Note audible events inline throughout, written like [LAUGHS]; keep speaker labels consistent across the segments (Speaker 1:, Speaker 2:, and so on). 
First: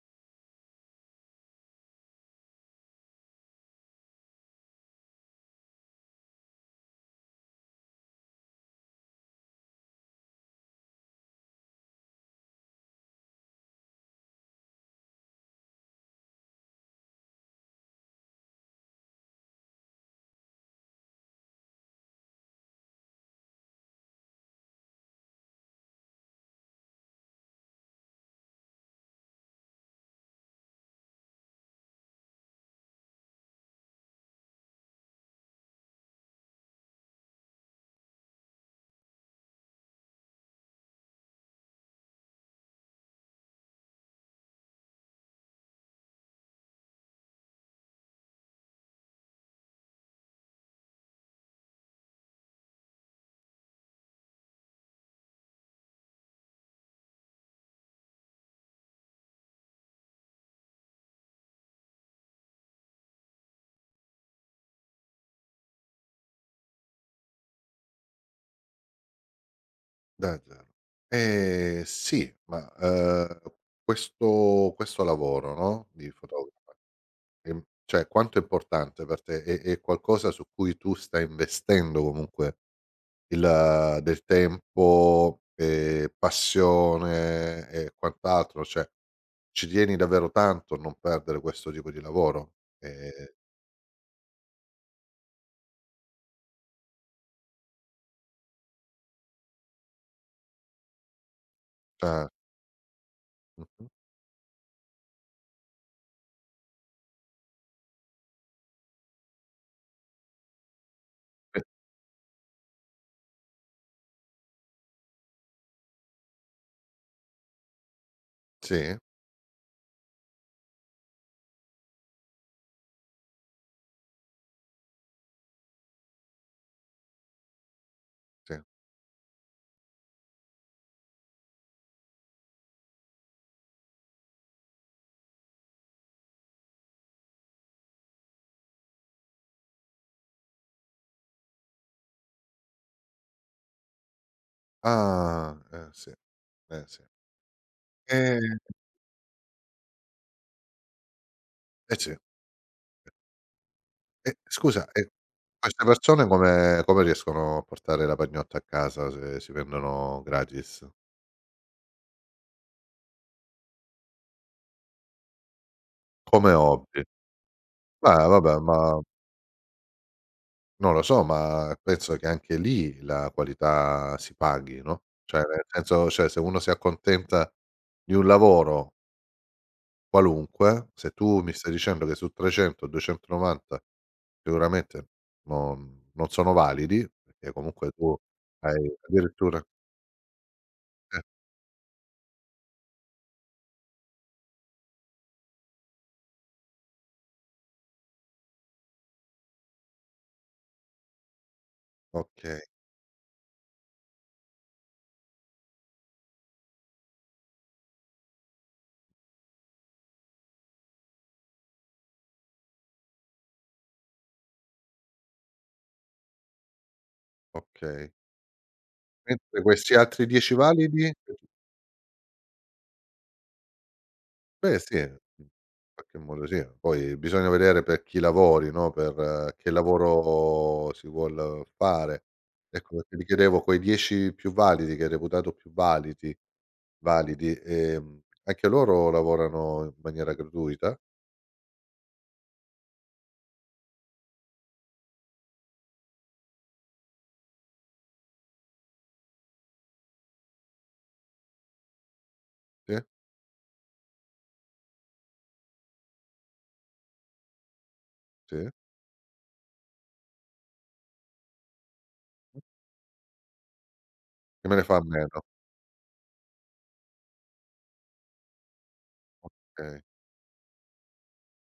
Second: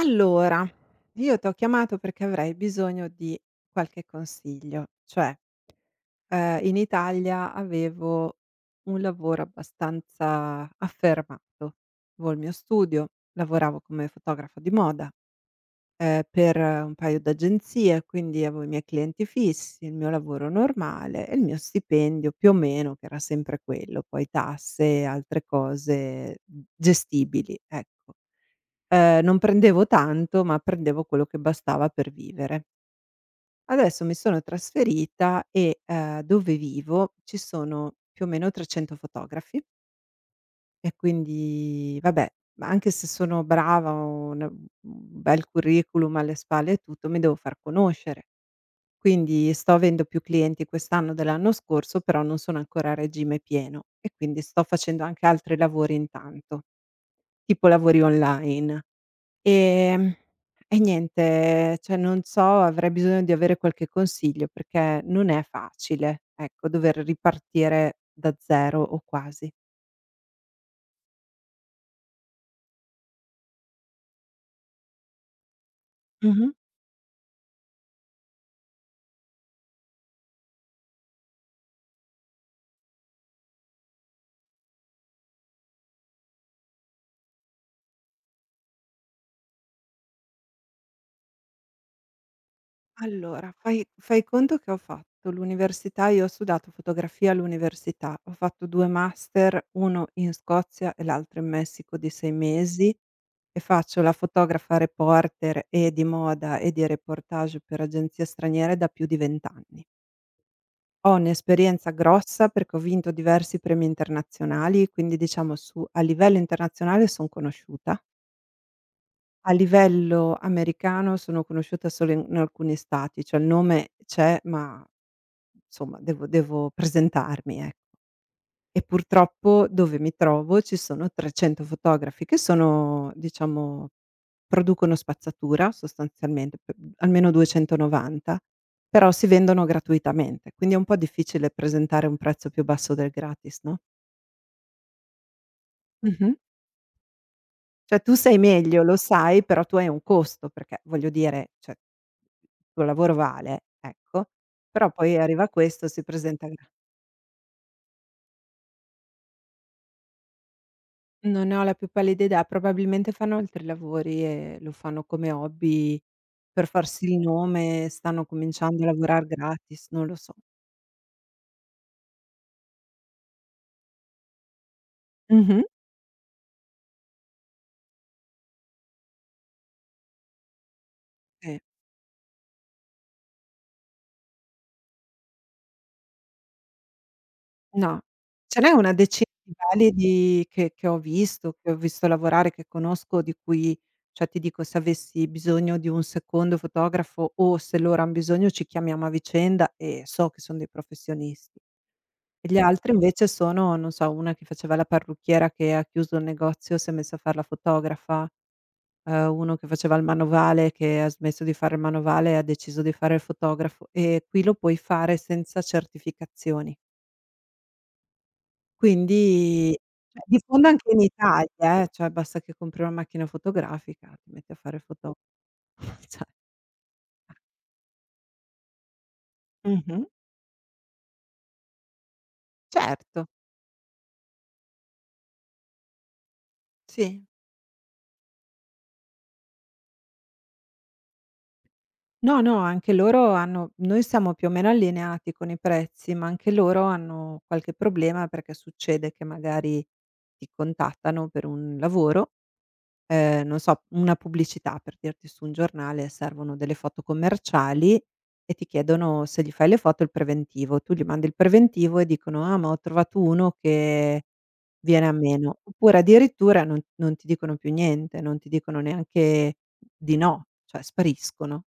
Speaker 1: Allora, io t'ho chiamato perché avrei bisogno di qualche consiglio. Cioè, in Italia avevo un lavoro abbastanza affermato. Avevo il mio studio, lavoravo come fotografa di moda, per un paio d'agenzie, quindi avevo i miei clienti fissi, il mio lavoro normale e il mio stipendio più o meno, che era sempre quello, poi tasse e altre cose, gestibili, ecco. Non prendevo tanto, ma prendevo quello che bastava per vivere. Adesso mi sono trasferita e, dove vivo ci sono più o meno 300 fotografi e quindi vabbè, ma anche se sono brava, ho una un bel curriculum alle spalle e tutto, mi devo far conoscere. Quindi sto avendo più clienti quest'anno dell'anno scorso, però non sono ancora a regime pieno e quindi sto facendo anche altri lavori intanto, tipo lavori online. Ehm, e niente, cioè non so, avrei bisogno di avere qualche consiglio perché non è facile, ecco, dover ripartire da 0 o quasi.
Speaker 2: Da 0. Sì, ma, questo lavoro, no, di
Speaker 1: Mh-mh.
Speaker 2: fotografa, cioè quanto è importante per te? È qualcosa su cui tu stai investendo comunque il del tempo, passione e quant'altro, cioè ci tieni davvero tanto a non perdere questo tipo di lavoro? Ehm,
Speaker 1: Allora, fai conto che ho fatto l'università, io ho studiato fotografia all'università, ho fatto 2 master, uno in Scozia e l'altro in Messico di 6
Speaker 2: ah,
Speaker 1: mesi, e
Speaker 2: mh-mh.
Speaker 1: faccio la fotografa reporter e di moda e di reportage per agenzie straniere da più di 20 anni. Ho
Speaker 2: Eh,
Speaker 1: un'esperienza grossa perché ho vinto diversi premi internazionali, quindi diciamo su a livello internazionale son conosciuta.
Speaker 2: sì,
Speaker 1: A livello americano sono conosciuta solo in alcuni stati, cioè il nome c'è, ma insomma devo presentarmi, ec
Speaker 2: sì.
Speaker 1: e purtroppo dove mi trovo ci sono 300 fotografi che sono diciamo producono spazzatura sostanzialmente, p almeno 290, però si vendono gratuitamente, quindi è un po' difficile presentare un prezzo più basso del gratis, no.
Speaker 2: Ah, eh sì,
Speaker 1: Mh-mh.
Speaker 2: eh sì.
Speaker 1: Cioè tu sei
Speaker 2: Ehm,
Speaker 1: meglio, lo sai, però tu hai un costo, perché voglio dire, cioè
Speaker 2: eh sì.
Speaker 1: il tuo lavoro vale, ecco,
Speaker 2: E scusa,
Speaker 1: però poi arriva
Speaker 2: queste
Speaker 1: questo, si
Speaker 2: persone
Speaker 1: presenta gra
Speaker 2: come riescono a portare la pagnotta a casa se si prendono gratis?
Speaker 1: non ne ho la più pallida idea, probabilmente fanno altri lavori e lo fanno come hobby
Speaker 2: Come
Speaker 1: per
Speaker 2: hobby?
Speaker 1: farsi il nome, stanno
Speaker 2: Ma vabbè,
Speaker 1: cominciando a
Speaker 2: ma
Speaker 1: lavorar gratis, non lo so.
Speaker 2: non lo so, ma penso che anche lì la qualità si paghi, no, cioè
Speaker 1: Mh-mh,
Speaker 2: nel senso cioè se uno si accontenta di un lavoro qualunque, se tu mi
Speaker 1: sì.
Speaker 2: stai dicendo che su 300, 290 sicuramente non sono validi, perché comunque
Speaker 1: No,
Speaker 2: tu
Speaker 1: ce n'è una
Speaker 2: hai
Speaker 1: decina di
Speaker 2: addirittura,
Speaker 1: validi che ho
Speaker 2: eh,
Speaker 1: visto, che ho visto lavorare, che conosco, di cui cioè ti dico, se avessi bisogno di un secondo fotografo o se loro han bisogno ci chiamiamo a vicenda e so che son dei professionisti. E gli
Speaker 2: okay,
Speaker 1: altri invece sono, non so, una che faceva la parrucchiera che ha chiuso il negozio, si è messa a far la fotografa, uno che faceva il manovale che ha smesso di fare il manovale e ha deciso di fare il fotografo, e qui lo puoi fare senza certificazioni.
Speaker 2: okay. Mentre
Speaker 1: Quindi
Speaker 2: questi
Speaker 1: cioè
Speaker 2: altri
Speaker 1: di
Speaker 2: 10
Speaker 1: fondo anche in
Speaker 2: validi.
Speaker 1: Italia cioè basta che compri una macchina fotografica, ti metti a fare
Speaker 2: Beh
Speaker 1: il
Speaker 2: sì,
Speaker 1: foto
Speaker 2: in
Speaker 1: [LAUGHS]
Speaker 2: qualche
Speaker 1: cioè
Speaker 2: modo sì. Poi bisogna vedere per chi lavori, no, per che
Speaker 1: mh-mh,
Speaker 2: lavoro si vuol fare. Ecco perché ti
Speaker 1: certo,
Speaker 2: chiedevo quei 10 più validi, che hai reputato più validi,
Speaker 1: sì.
Speaker 2: anche loro lavorano in maniera gratuita?
Speaker 1: No, no, anche loro hanno noi siamo più o meno allineati con i prezzi, ma anche loro hanno qualche problema perché succede che magari ti contattano per un lavoro,
Speaker 2: Sì?
Speaker 1: non so, una pubblicità, per dirti su un giornale servono delle foto commerciali e ti
Speaker 2: Sì?
Speaker 1: chiedono se gli fai le foto il preventivo. Tu gli mandi il preventivo e dicono: "Ah, ma ho trovato uno che
Speaker 2: Chi me ne fa a
Speaker 1: viene a
Speaker 2: meno,
Speaker 1: meno." Oppure addirittura non ti dicono più niente, non ti dicono neanche
Speaker 2: okay.
Speaker 1: di no, cioè spariscono.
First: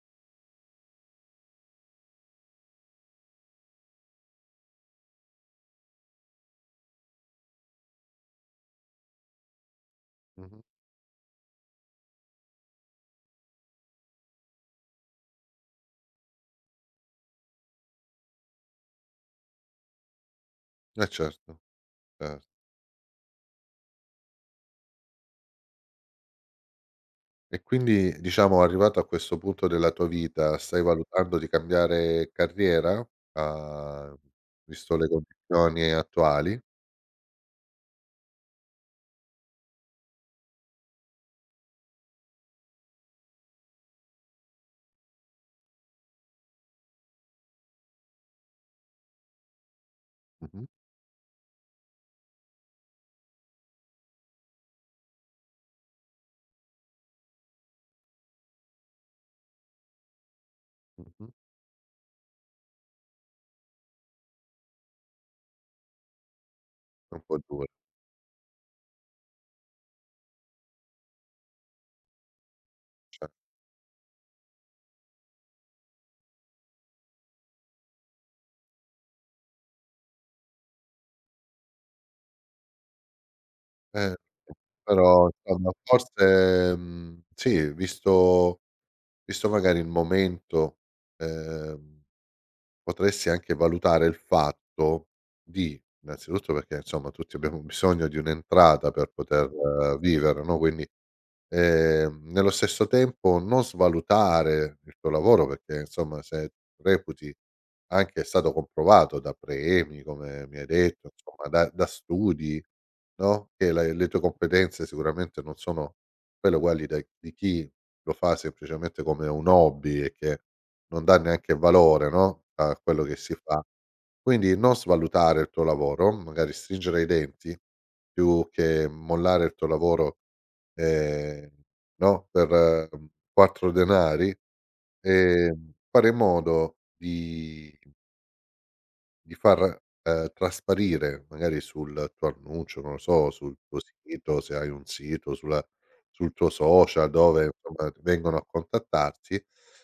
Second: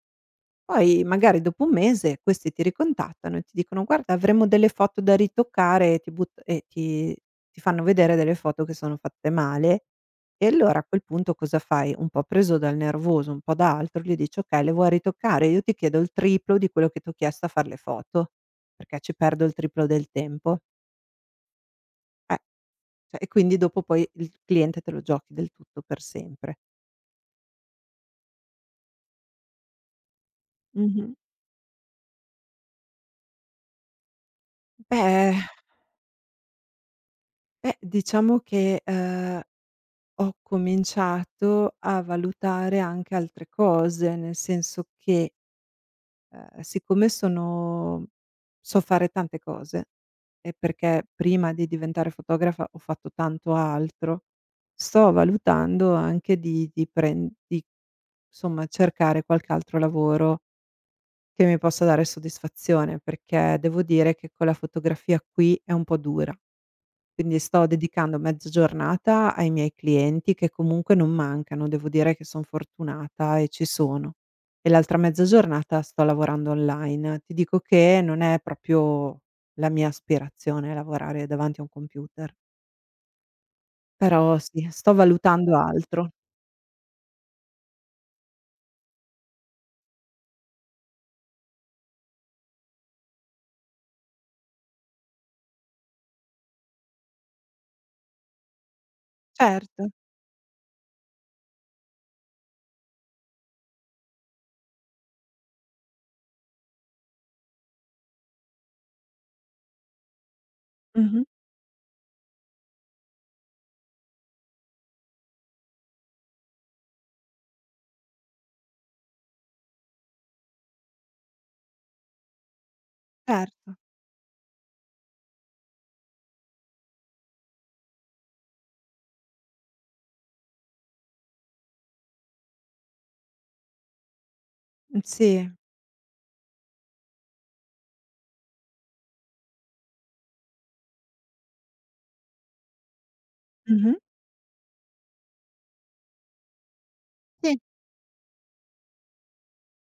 Speaker 1: Poi magari dopo un mese questi ti ricontattano e ti dicono: "Guarda, avremmo delle foto da ritoccare", e ti butt e ti ti fanno vedere delle foto che sono fatte male. E
Speaker 2: Mh-mh.
Speaker 1: allora a quel punto cosa fai? Un po' preso dal nervoso, un po' da altro, gli dici: "Okay, le vuoi ritoccare? Io ti chiedo il triplo di quello che t'ho chiesto a far le foto, perché ci perdo il triplo del tempo."
Speaker 2: Eh certo,
Speaker 1: Eh,
Speaker 2: cer
Speaker 1: cioè e quindi dopo poi il cliente te lo giochi del tutto per sempre.
Speaker 2: E quindi, diciamo, arrivato a questo punto della tua vita, stai
Speaker 1: Mh-mh.
Speaker 2: valutando di cambiare carriera? Uhm, visto le
Speaker 1: Beh,
Speaker 2: condizioni attuali?
Speaker 1: beh diciamo che, ho cominciato a valutare anche altre cose, nel senso che, siccome sono so fare tante cose, e
Speaker 2: Mh-mh,
Speaker 1: perché prima di diventare fotografa ho fatto tanto altro, sto valutando anche di pren di somma cercare qualche altro lavoro
Speaker 2: mh-mh.
Speaker 1: che mi possa dare soddisfazione, perché devo dire che con la fotografia qui è un po' dura.
Speaker 2: È un
Speaker 1: Quindi
Speaker 2: po' dura,
Speaker 1: sto dedicando mezza giornata ai miei clienti che comunque non mancano, devo dire che son
Speaker 2: cioè.
Speaker 1: fortunata e ci sono. E l'altra mezza giornata sto lavorando online. Ti dico che non è proprio la mia aspirazione lavorare davanti a un computer,
Speaker 2: Eh,
Speaker 1: però sì, sto
Speaker 2: però
Speaker 1: valutando
Speaker 2: insomma
Speaker 1: altro.
Speaker 2: forse, sì, visto magari il momento, ehm, potresti anche valutare il fatto di innanzitutto perché, insomma, tutti abbiamo [LAUGHS] bisogno di un'entrata per poter
Speaker 1: Certo.
Speaker 2: vivere, no, quindi. Nello stesso tempo non svalutare il tuo lavoro, perché insomma se reputi, anche è stato comprovato da premi, come mi hai detto,
Speaker 1: Mh-mh,
Speaker 2: insomma da studi, no, che la le tue competenze sicuramente non sono quelle uguali da di chi lo fa semplicemente come un hobby e che non dà neanche valore, no, a quello che si fa.
Speaker 1: certo.
Speaker 2: Quindi non svalutare il tuo lavoro, magari stringere i denti più che mollare il tuo lavoro, ehm, no, per 4 denari,
Speaker 1: Sì.
Speaker 2: fare in modo di far, trasparire magari sul tuo annuncio, non lo so, sul tuo
Speaker 1: Mh-mh.
Speaker 2: sito, se hai un sito, sul tuo social, dove
Speaker 1: Sì.
Speaker 2: insomma vengono a contattarti,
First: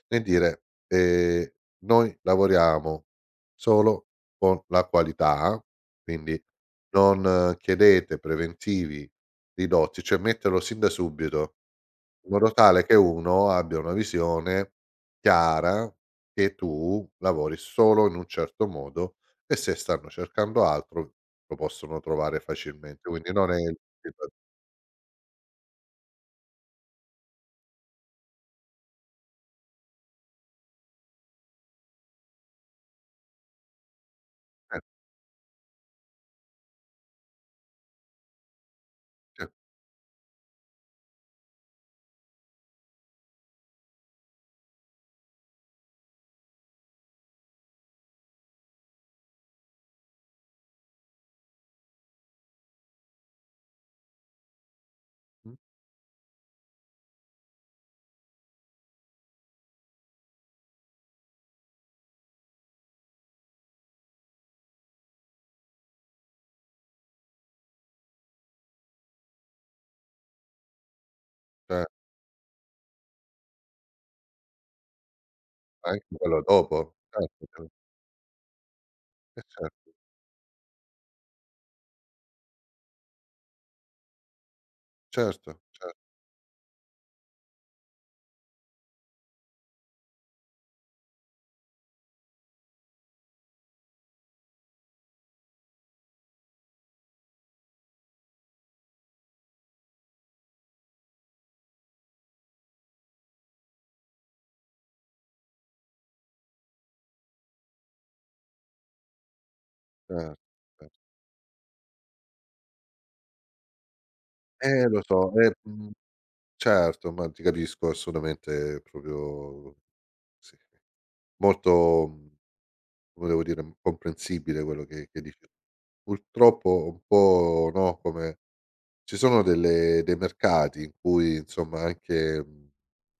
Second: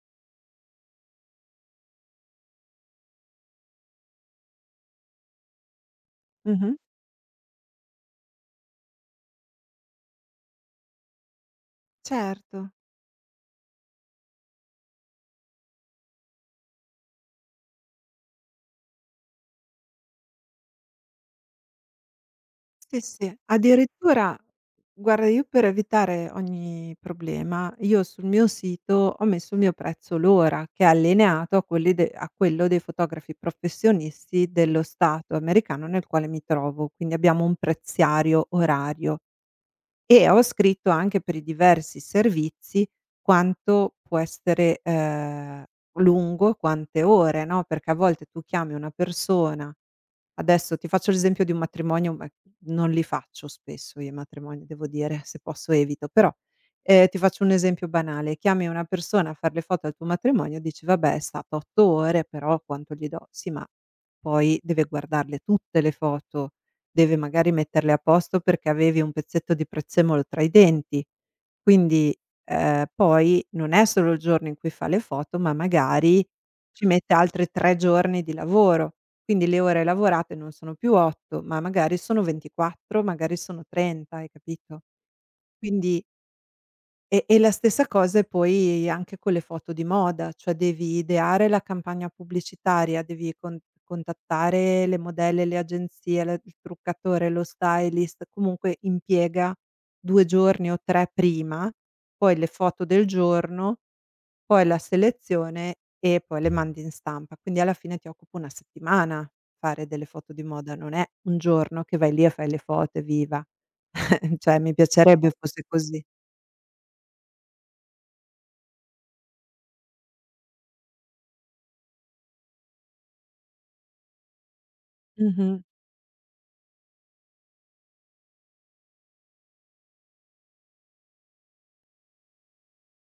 Speaker 2: nel dire: "Noi lavoriamo solo con la qualità, quindi
Speaker 1: Mh-mh.
Speaker 2: non chiedete preventivi ridotti", cioè metterlo sin da subito. In modo
Speaker 1: Certo.
Speaker 2: tale che uno abbia una visione chiara che tu lavori solo in un certo modo, e se stanno cercando altro lo possono trovare
Speaker 1: Sì,
Speaker 2: facilmente, quindi
Speaker 1: sì,
Speaker 2: non è il tipo-,
Speaker 1: addirittura guarda, io per evitare ogni problema, io sul mio sito ho messo il mio prezzo l'ora che è allineato a quelli de a quello dei fotografi professionisti
Speaker 2: eh,
Speaker 1: dello Stato americano nel quale mi trovo, quindi abbiamo un prezziario orario.
Speaker 2: cer
Speaker 1: E ho scritto anche per i diversi servizi quanto può essere, lungo, quante ore, no, perché a volte tu chiami una persona, adesso ti faccio l'esempio di un matrimonio, ma non li faccio spesso io i matrimoni, devo dire, se
Speaker 2: mh,
Speaker 1: posso evito, però, ti faccio un esempio banale, chiami una persona a far le foto al tuo matrimonio, dici: "Vabbè, è stato 8 ore, però quanto gli do?" Sì, ma poi deve guardarle tutte le foto, deve magari metterle a posto perché avevi un pezzetto di prezzemolo tra i denti.
Speaker 2: cioè
Speaker 1: Quindi, poi non è solo il giorno in cui fa le foto, ma
Speaker 2: anche
Speaker 1: magari
Speaker 2: quello
Speaker 1: ci
Speaker 2: dopo,
Speaker 1: mette altri
Speaker 2: certo,
Speaker 1: 3 giorni di lavoro.
Speaker 2: eh,
Speaker 1: Quindi le
Speaker 2: cer
Speaker 1: ore lavorate non sono più 8, ma magari sono 24, magari sono 30, hai capito?
Speaker 2: certo,
Speaker 1: Quindi e la stessa cosa è poi anche con le foto di moda, cioè devi ideare la campagna pubblicitaria, devi contattare le modelle, le agenzie, la il truccatore, lo stylist, comunque impiega 2 giorni o 3 prima, poi le foto del giorno, poi la selezione e poi le mandi in stampa. Quindi alla fine ti occupa 1 settimana fare delle foto
Speaker 2: cer
Speaker 1: di moda,
Speaker 2: cer
Speaker 1: non è un giorno che vai lì e fai le foto e viva. [LAUGHS] Cioè mi
Speaker 2: lo
Speaker 1: piacerebbe
Speaker 2: so,
Speaker 1: fosse così.
Speaker 2: certo, ma ti capisco assolutamente, proprio sì, molto, come devo dire, comprensibile quello che dici.
Speaker 1: Mh-mh.
Speaker 2: Purtroppo un po', no, come ci sono delle dei mercati in cui insomma anche,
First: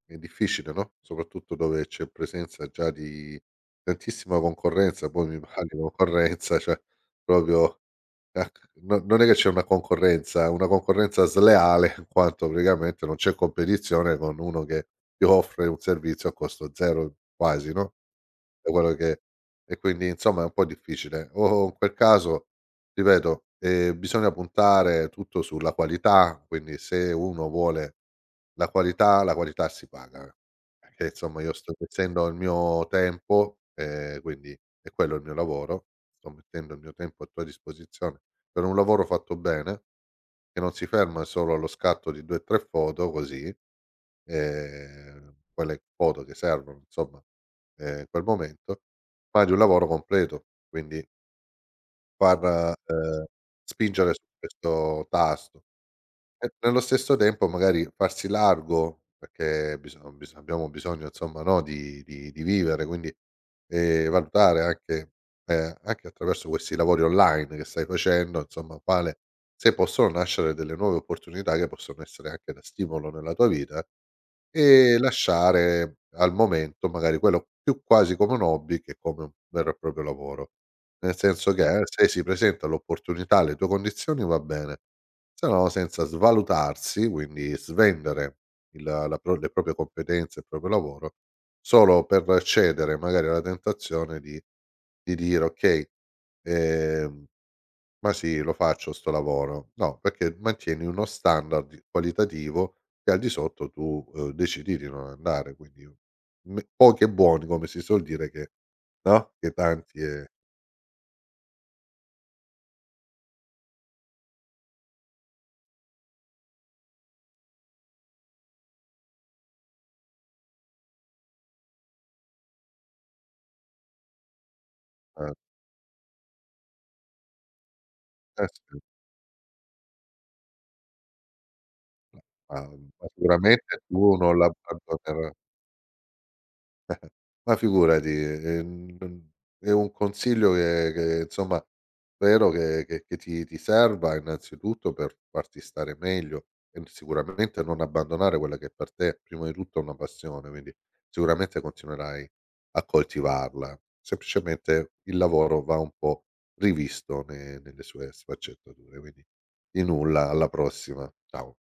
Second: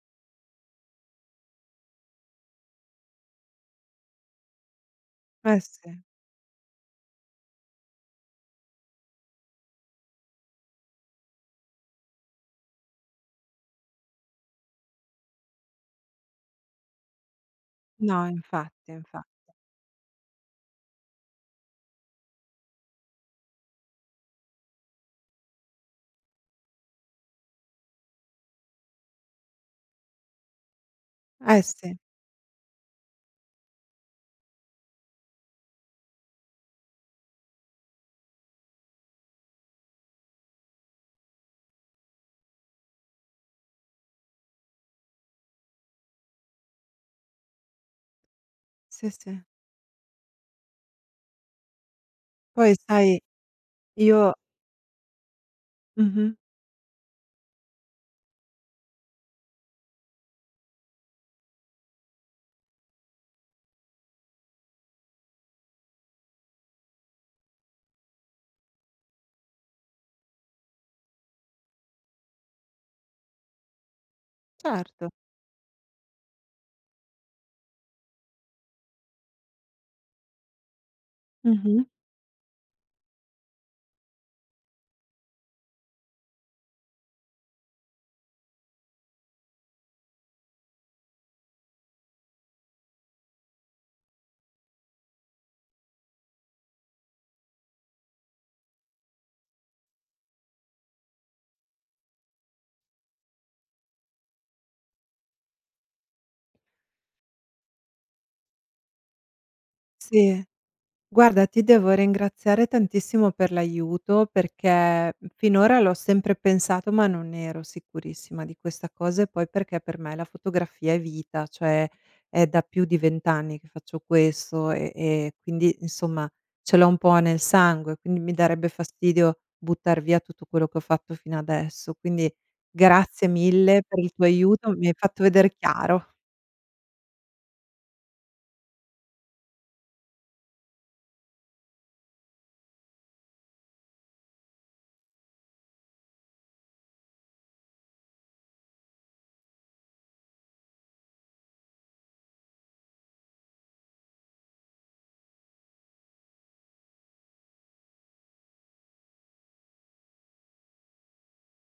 Speaker 2: è difficile, no, soprattutto dove c'è presenza già di tantissima concorrenza, poi mi
Speaker 1: Eh
Speaker 2: parli di
Speaker 1: sì.
Speaker 2: concorrenza, cioè proprio ec no, non è che c'è una concorrenza sleale, in quanto praticamente non c'è competizione con uno che ti offre un servizio a costo zero quasi, no?
Speaker 1: No,
Speaker 2: Da
Speaker 1: infatti,
Speaker 2: quello che,
Speaker 1: infa
Speaker 2: e quindi insomma è un po' difficile. O in quel caso, ripeto, bisogna puntare tutto sulla qualità, quindi se uno vuole la qualità si paga. Perché insomma io
Speaker 1: eh
Speaker 2: sto
Speaker 1: sì,
Speaker 2: mettendo il mio tempo, quindi è quello il mio lavoro, sto mettendo il mio tempo a tua disposizione per un lavoro fatto bene, che non si ferma solo allo scatto di 2, 3 foto così, quelle foto che servono insomma, in quel momento,
Speaker 1: sì, sì.
Speaker 2: ma di un lavoro completo, quindi
Speaker 1: Poi
Speaker 2: far,
Speaker 1: sai
Speaker 2: spingere su
Speaker 1: io
Speaker 2: questo tasto,
Speaker 1: mh-mh,
Speaker 2: e nello stesso tempo magari farsi largo, perché biso bis abbiamo bisogno insomma, no, di vivere, quindi, valutare anche, anche attraverso questi lavori online che stai facendo insomma, quale, se possono nascere delle nuove opportunità che possono essere anche da stimolo nella tua vita, e
Speaker 1: certo,
Speaker 2: lasciare al momento magari quello più quasi come un hobby che come un vero e proprio lavoro. Nel senso
Speaker 1: mh-mh,
Speaker 2: che se si presenta l'opportunità, le tue condizioni, va bene, se no senza svalutarsi, quindi svendere il la pro le proprie competenze, il proprio lavoro, solo per cedere magari alla tentazione di dire: "Okay, ehm" Ma sì, lo faccio sto lavoro. No, perché mantieni uno standard qualitativo che al di sotto tu, decidi di non andare, quindi, me pochi e buoni come si suol dire, che no, che tanti e
Speaker 1: sì. Guarda, ti devo ringraziare tantissimo per l'aiuto perché finora l'ho sempre pensato, ma non ero sicurissima di questa cosa, e poi perché per me la fotografia è vita, cioè è da più di 20 anni che faccio questo, e
Speaker 2: eh,
Speaker 1: quindi insomma ce l'ho un po' nel sangue, quindi mi
Speaker 2: eh
Speaker 1: darebbe
Speaker 2: sì,
Speaker 1: fastidio buttare via tutto quello che ho fatto fino adesso. Quindi
Speaker 2: ma ma
Speaker 1: grazie
Speaker 2: sicuramente
Speaker 1: mille per il
Speaker 2: tu
Speaker 1: tuo
Speaker 2: non
Speaker 1: aiuto, mi hai fatto
Speaker 2: l'abbandonerai.
Speaker 1: vedere chiaro.
Speaker 2: [LAUGHS] Ma figurati, è un consiglio che insomma spero che ti serva innanzitutto per farti stare meglio, e sicuramente non abbandonare quella che per te è prima di tutto è una passione, quindi sicuramente continuerai a coltivarla. Semplicemente il lavoro va un po' rivisto ne nelle sue sfaccettature, quindi di nulla, alla prossima. Ciao.